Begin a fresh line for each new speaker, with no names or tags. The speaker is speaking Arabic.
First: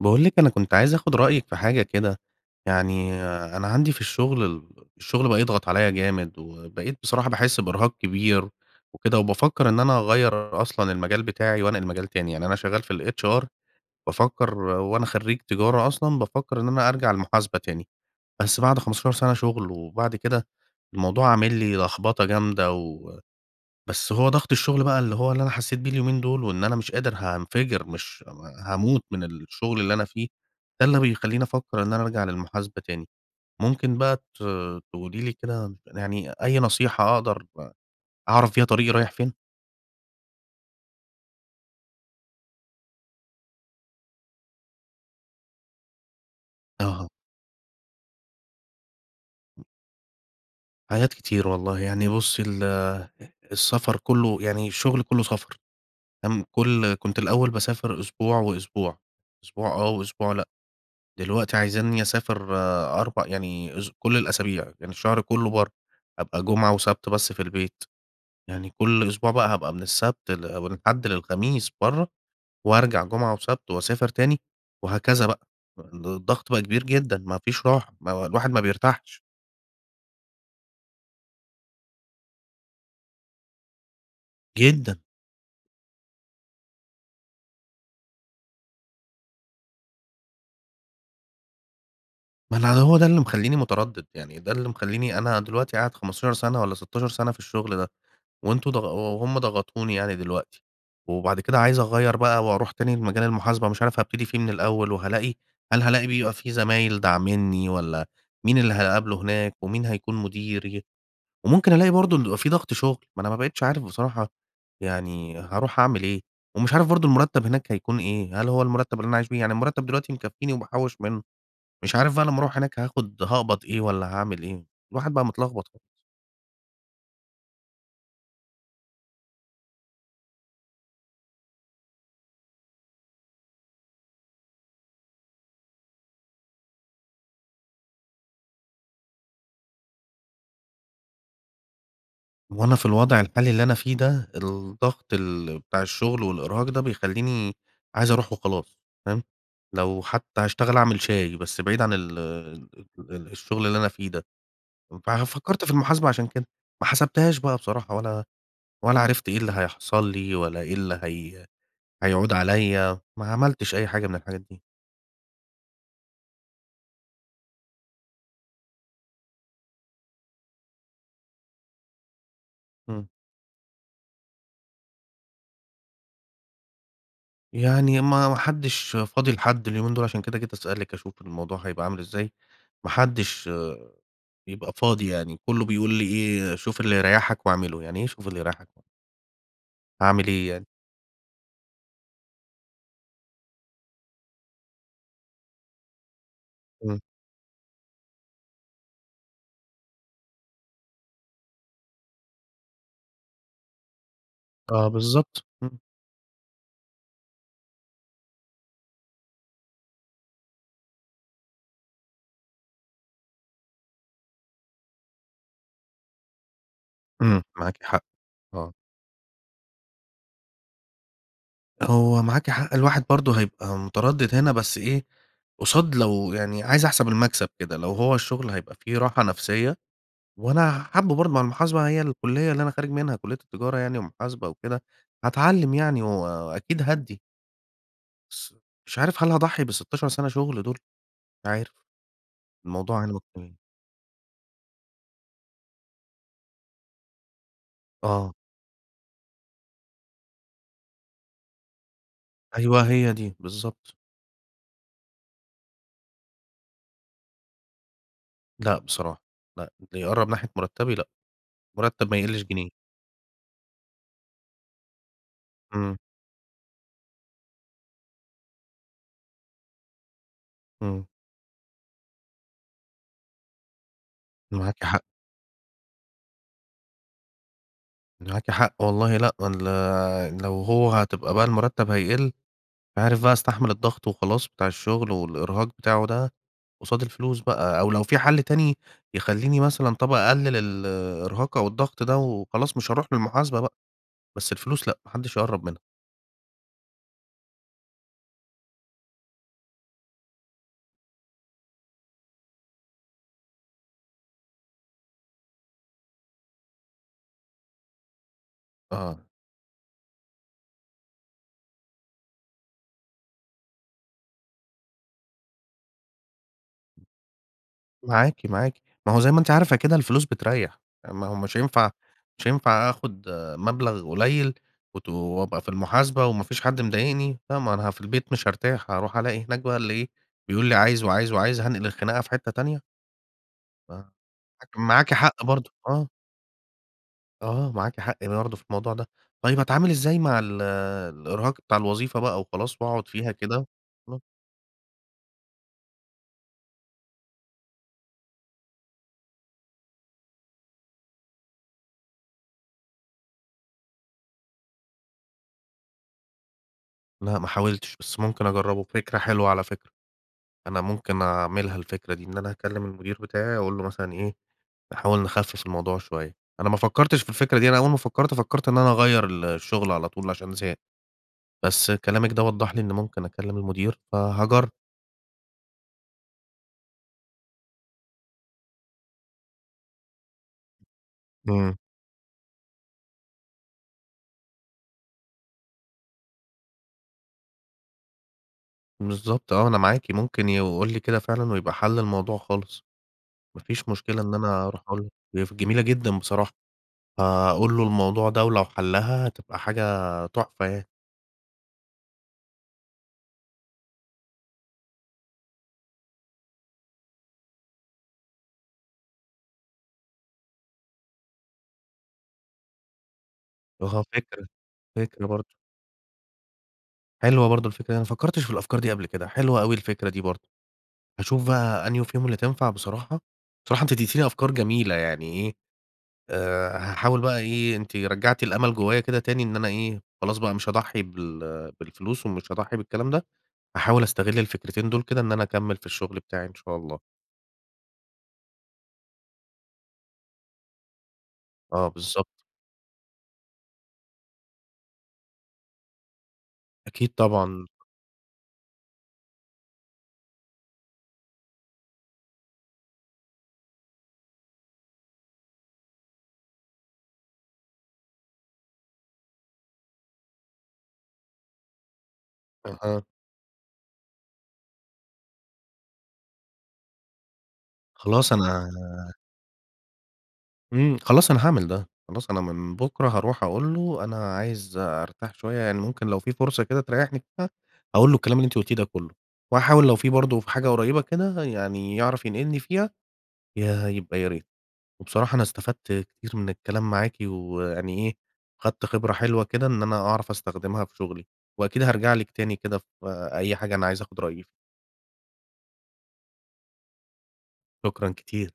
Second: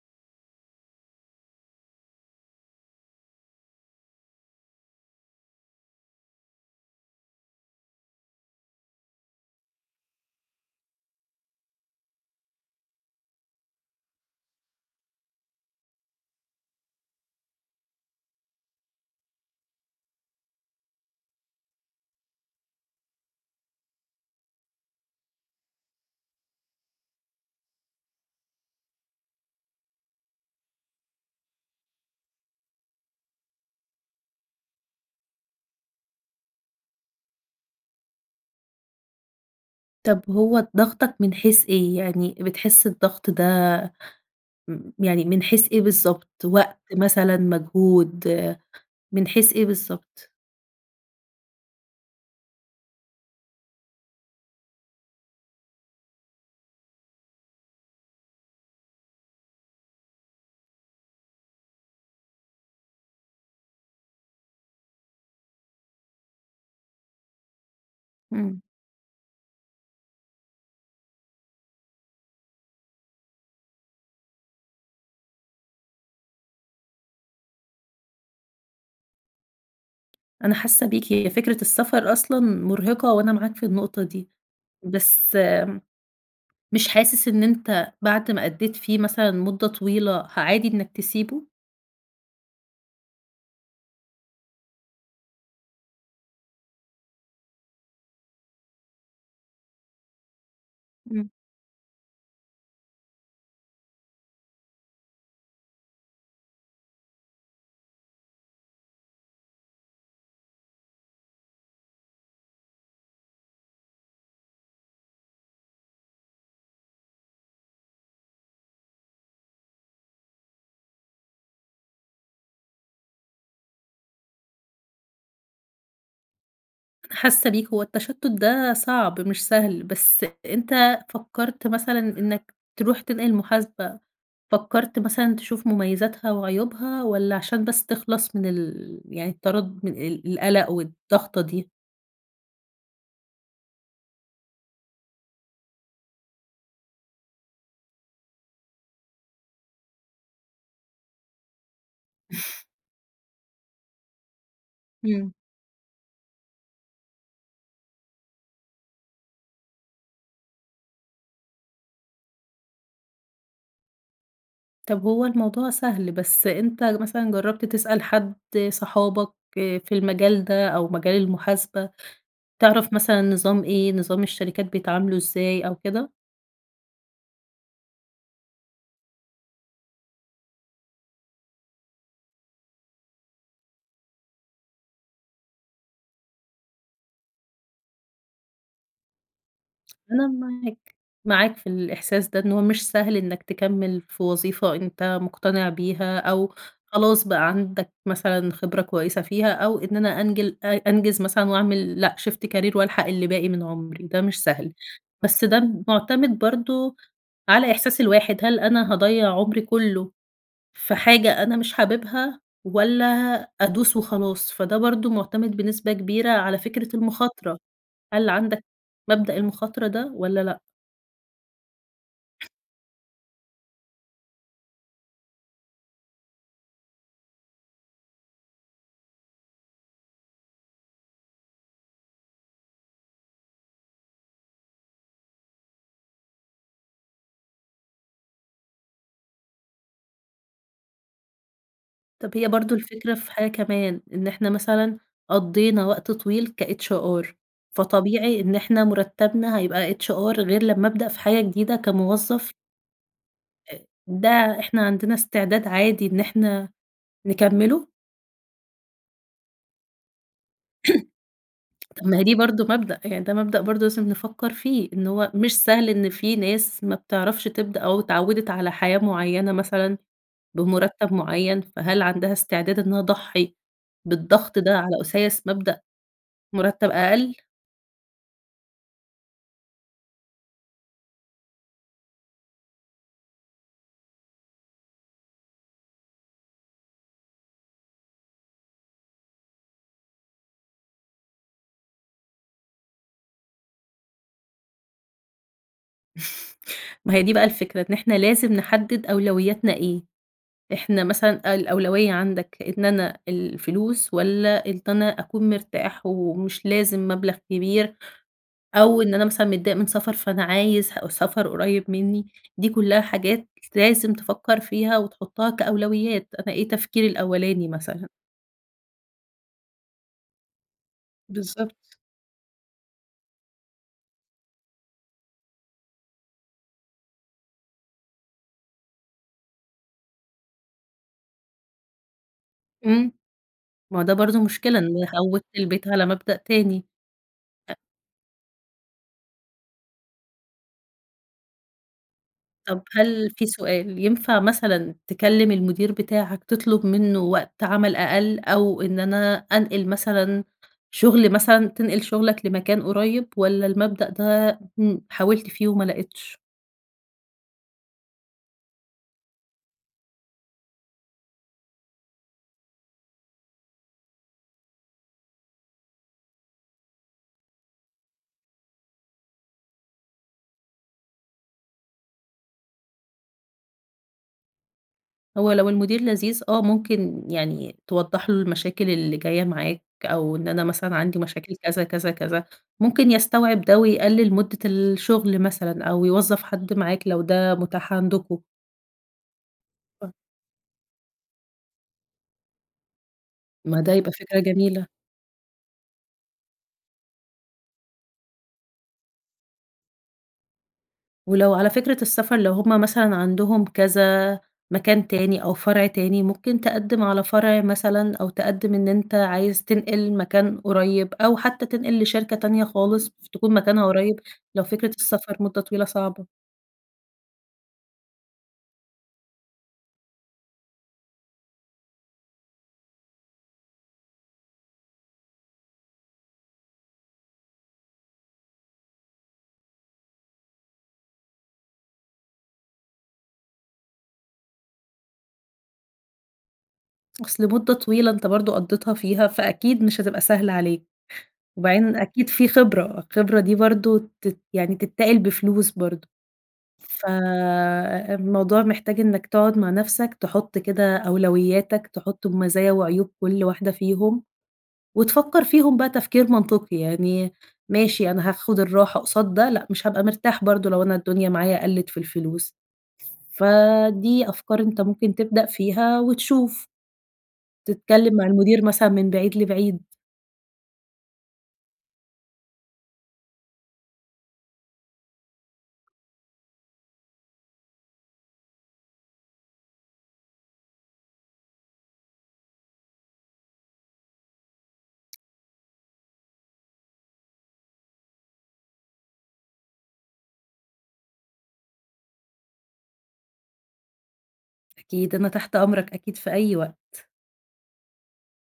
باقول لِك أنا كنت عايز آخُد رأيِك في حاجة كده، يعني أنا عندي في الشُغل ال الشغل بقى يضغط عليّا جامد، وبقيت بصراحة باحس بإرهاق كبير وكده، وبافكّر إن أنا أغيّر أصلًا المجال بتاعي وأنقل مجال تاني يعني أنا شغّال في الHR بافكّر هو أنا خرّيج تجارة أصلًا بافكّر إن أنا أرجع المحاسبة تاني بس بعد 15 سَنة شُغل، وبعد كده الموضوع عامل لي لخبطة جامدة، و بس هو ضغط الشُغل بقى اللي هو اللي أنا حسّيت بيه اليومين دُول وإن أنا مش قادر هانفجر، مش هاموت من الشُغل اللي أنا فيه، ده اللي بيخلّيني أفكّر إن أنا أرجع للمحاسبة تاني ممكن بقى ت تقولي لي كده يعني أي نصيحة أقدر أعرف بيها طريقي رايح فين.
طَب هو ضاغطك من حيث إيه، يعني بتحس الضغط ده م يعني من حيث إيه بالضبط، وقت
أها.
مثلًا، مجهود من حيث إيه بالضبط؟
حاجات كتير والله يعني بُصّي ال السَفر كلّه يعني الشُغل كلّه سَفر تم كل كنت الأول باسافر أسبوع وأسبوع أسبوع آه، وأسبوع لأ. دلوقتي عايزينّي أسافر أربع يعني أس كل الأسابيع يعني الشهر كلّه برّا، أبقى جمعة وسَبت بس في البيت
إمم.
يعني كل أسبوع بقى هابقى من السَبت ل من الحد للخميس برّا، وأرجع جُمعة وسَبت وأسافر تاني، وهكذا بقى، فالضغط بقى كبير جدًا ما فيش راحة ما و الواحد ما بيرتاحش.
أنا حاسة بيك، هي فكرة السفر أصلًا مرهقة وأنا معاك في النقطة دي.
جدًا.
بس مش حاسس إن أنت بعد ما أدّيت فيه مثلًا مدة طويلة عادي إنك تسيبه؟
ما أنا هو ده اللي مخليني متردد، يعني ده اللي مخليني أنا دلوقتي قاعد 15 سَنة والّا 16 سَنة في الشغل ده، وأنتم ضاغ وهُم ضغطوني يعني دلوقتي.
إمم.
وبعد كده عايز أغيّر بقى وأرُوح تاني لمجال المحاسبة، مش عارف هابتدي فيه من الأول وهالاقي هل هالاقي بيبقى في زمايل داعمني، والّا مين اللي هاقابله هناك، ومين هيكُون مديري؟ وممكن ألاقي برضه إن بيبقى في ضغط شغل. ما أنا ما بقيتش عارف بصراحة يعني هارُوح أعمل إيه؟ ومش عارف برضه المُرتب هناك هيكُون إيه، هل هو المُرتب اللي أنا عايش بيه؟ يعني المُرتب دلوقتي مكفيني وباحوّش منه. مش عارف بقى لمّا أرُوح هناك هاخد هاقبض إيه والّا هاعمل إيه؟ الواحد بقى متلخبط خ
حاسة بيك، هو التشتت ده صعب مش سهل، بس أنت فكرت مثلًا إنك ترُوح تنقل محاسبة؟ فكرت مثلًا تشوف مميزاتها وعيوبها والّا عشان بس تخلَص من ال يعني التردد من ال-القلق والضغطة دي؟
وأنا في الوضع الحالي اللي أنا فيه ده، الضغط ال بتاع الشغل والإرهاق ده بيخليني عايز أروح وخلاص. فاهم؟ لو حتى هاشتغل أعمل شاي، بس بعيد عن ال ال الشغل اللي أنا فيه ده. فأنا
امم.
فكرت في المحاسبة عشان كده. ما حسبتهاش بقى بصراحة، ولا ولا عرفت إيه اللي هيحصل لي، والَّا إيه اللي هي هيعود عليّا. ما عملتش أي حاجة من الحاجات دي.
طب هو الموضوع سهل، بس أنت مثلًا جربت تسأل حد، صحابك، آآ، في المجال ده أو مجال المحاسبة تعرف
امم.
مثلًا نظام إيه، نظام الشركات بيتعاملوا إزاي أو كده؟
يعني ما ما حدش فاضي لحد اليومين دول، عشان كده جيت أسألِك أشوف الموضوع هيبقى عامل إزاي. ما حدش، بيبقى فاضي يعني. كله بيقول لي إيه؟ شوف اللي يريحك واعمله. يعني إيه شوف اللي يريحك؟
أنا
أعمل إيه يعني؟
معاك، معاك في الإحساس ده إن هو مش سهل إنك تكمل في وظيفة أنت مقتنع بيها أو
امم.
خلاص بقى عندك مثلًا خبرة كويسة فيها، أو إن أنا أنجل أ أنجز مثلًا وأعمل لأ، shift career وألحق اللي باقي من عمري، وده مش سهل.
آه بالضبط.
بس ده
امم.
معتمد برضو على إحساس الواحد، هل أنا هاضيّع عمري كله في حاجة أنا مش حاببها والّا أدوس وخلاص؟ فده برضو معتمد بنسبة كبيرة على فكرة
امم،
المخاطرة.
معاكِ حق.
هل عندك
آه.
مبدأ المخاطرة ده والَّا لأ؟
هو معاكِ حق، الواحد برضه هيبقى متردد هنا بس إيه، قصاد لو يعني عايز احسَب المكسب كده لو هو الشُغل هيبقى فيه راحة نَفْسية، وأنا حابُه برضه مع المحاسبة هي الكلّية اللي أنا خارج منها كلّية التجارة يعني ومحاسبة وكده، هاتعلّم يعني و وأكيد هادّي. بس مش عارف هل هاضحّي بال16 سنة شُغل دُول؟ عارف.
طَب هي برضه
الموضوع
الفكرة في حاجة
[unintelligible]
كمان، إن إحنا مثلًا قضّينا وقت طويل كhr
آه.
فطبيعي إن إحنا مرتّبنا هيبقى hr غير لمّا ابدأ في حاجة جديدة كموظف
أيوه، هي دي
آآ
بالضبط.
ده إحنا عندنا استعداد عادي إن إحنا نكمّله؟
لأ بصراحة، لأ اللي يقرّب ناحية مرتّبي لأ.
طَب
المرتّب
ما
ما
هي دي
يقلّش
برضه
جنيه.
مبدأ، يعني ده مبدأ برضه لازم نفكّر فيه، إن هو مش سهل
إمم.
إن في ناس ما بتعرفش تبدأ أو اتعوّدت على حياة معيّنة مثلًا
إمم.
بمرتّب معيّن، فهل عندها استعداد إن أنا اضحّي بالضغط ده
معاكِ
على
حق.
أُساس مبدأ مرتّب أقل؟
معاكِ حق، والله لأ، وال لو هو هتبقى بقى المرتّب هيقِل مش عارف بقى هاستحمل الضغط وخلاص بتاع الشُغل والإرهاق بتاعه ده قصاد الفلوس بقى، أو لو في حَل تاني يخلّيني مثلًا طَب أقلل الإرهاق أو الضغط ده وخلاص مش هاروح للمحاسبة بقى، بس الفلوس لأ ما حدش يقرّب منها.
ما هي دي بقى الفكرة، إن إحنا لازم نحدد أولوياتنا إيه. إحنا مثلًا الأولوية عندك إن أنا الفلوس والّا إن ت أنا أكُون مرتاح ومش لازم مَبلغ كبير، أو إن
آه.
أنا مثلًا متضايق من سفر فأنا عايز سفر قُريب مني؟ دي كُلّها حاجات لازم تفكر فيها، وتحطها كأولويات، أنا إيه تفكيري الأولاني مثلًا.
معاكِ، معاكِ. ما هو زَي ما أنتِ عارفة كده الفلوس بترّيح. ما هو مش هينفع
بالضبط.
مش هينفع آخد مبلغ قليل وت وأبقى في المحاسبة وما فيش حد مضايقني. فما أنا في البيت مش هارتاح، هارُوح ألاقي هناك بقى اللي إيه، بيقول لي عايز، وعايز، وعايز، هانقل الخناقة في حتّة تانية؟
إمم. ما هو
آه،
ده برضه مشكلة،
لكن
إن
معاكِ حق
عوّدت
برضه.
البيت على
آه.
مبدأ تاني.
آه،
أ
معاكِ حق برضه في الموضوع ده. طيب أتعامل إزاي مع ال الإرهاق بتاع الوظيفة بقى وخلاص
طَب
وأقعد
هل
فيها
في
كده؟
سؤال،
آه.
ينفع مثلًا تكلم المدير بتاعك تطلب منه وقت عمل أقل أو إن أنا أنقل مثلًا شغل مثلًا تنقل شغلك لمكان قُريب، والّا المبدأ ده، إمم، حاولت فيه وما لقيتش؟
لأ، ما حاولتش، بس ممكن أجرّبه فكرة حلوة على فكرة، أنا ممكن أعملها الفكرة دي، إن أنا هاكلم المدير بتاعي وأقول له مثلًا إيه؟ نحاول نخفف الموضوع شوية أنا ما فكّرتش في الفكرة دي، أنا أول ما فكّرت، فكّرت إن أنا أغيّر ال الشُغل على طول عشان زهقت، بس كلامِك ده وضّح لي إن ممكن أكلّم المدير فهاجرّب.
هو لو المدير لذيذ، آه ممكن يعني توضّح له المشاكل اللي جاية معاك أو إن أنا مثلًا عندي مشاكل
إمم.
كذا، كذا، كذا ممكن يستوعب ده ويقلل مدّة الشُغل مثلًا أو يوظّف حد معاك لو ده متاح عندكم.
بالضبط آه، أنا معاكِ
[unintelligible]
ممكن يقول لي كده فعلًا ويبقى حَل الموضوع خالص. ما
ما
فيش
ده هيبقى
مشكلة إن
فكرة
أنا أروح
جميلة.
أقول له هي ف جميلة جدًا بصراحة. هاقول له الموضوع ده ولو حلّها هتبقى حاجة تحفة يعني.
ولو على فكرة السَفر، لو هُم مثلًا عندهم كذا مكان تاني أو فرع تاني، ممكن تقدّم على فرع مثلًا أو تقدّم إن أنت عايز تنقل مكان قريّب أو حتى تنقل لشركة تانية خالص ف تكون مكانها
أها
قريّب،
فكرة،
لو فكرة
فكرة
السفر
برضه.
مدّة طويلة صعبة.
حلوة برضه الفكرة دي أنا ما فكّرتش في الأفكار دي قبل كده، حلوة أوي الفكرة دي برضه. هاشوف بقى أنهو فيهم اللي تنفع بصراحة، بصراحة أنتِ اديتيني أفكار جميلة يعني إيه، آآ هاحاول بقى إيه، أنتِ رجّعتِ الأمل جوّايا كده تاني، إن أنا إيه، خلاص بقى مش هاضحّي بال بالفلوس ومش هاضحّي بالكلام ده، هاحاول أستغل الفكرتين دُول كده إن أنا أكمّل في الشُغل بتاعي إن شاء الله.
أصل مُدّة طويلة أنت برضه قضّيتها فيها، فأكيد مش هتبقى سهلة عليك.
آه
وبعدين
بالضبط.
أكيد في خبرة، الخبرة دي برضه تت يعني تتاقِل بفلوس برضه،
أكيد طبعًا.
فالموضوع محتاج إنّك تقعُد مع نَفْسك، تحُط كده أولوياتك، تحُط ب مزايا وعيوب كل واحدة فيهم، وتفكّر فيهم بقى تفكير منطقي، يعني ماشي أنا هاخد الراحة قصاد ده لأ، مش هابقى مرتاح برضه لو أنا الدنيا معايا قلّت في الفلوس.
أها.
فدي أفكار أنت ممكن تبدأ فيها، وتشوف. تتكلم مع
خلاص
المدير
أنا
مثلًا من بعيد لبعيد.
إمم، خلاص أنا هاعمل ده. خلاص أنا من بُكره، هاروح أقول له أنا عايز أرتاح شوية يعني ممكن لو في فرصة كده تريّحني فيها، هاقول له الكلام اللي أنتِ قُلتيه ده كلّه وهاحاول لو في برضه في حاجة قريّبة كده يعني يعرف ينقلني فيها ياه! يبقى يا ريت. وبصراحة أنا استفدت كتير من الكلام معاكِ ويعني إيه خدت خبرة حلوة كده إن أنا أعرف أستخدمها في شُغلي، وأكيد هارجع لِك تاني كده في أي حاجة أنا عايز آخُد رأيِك ف
أكيد، أنا تحت أمرك أكيد في أي وقت.
شكرًا كتير.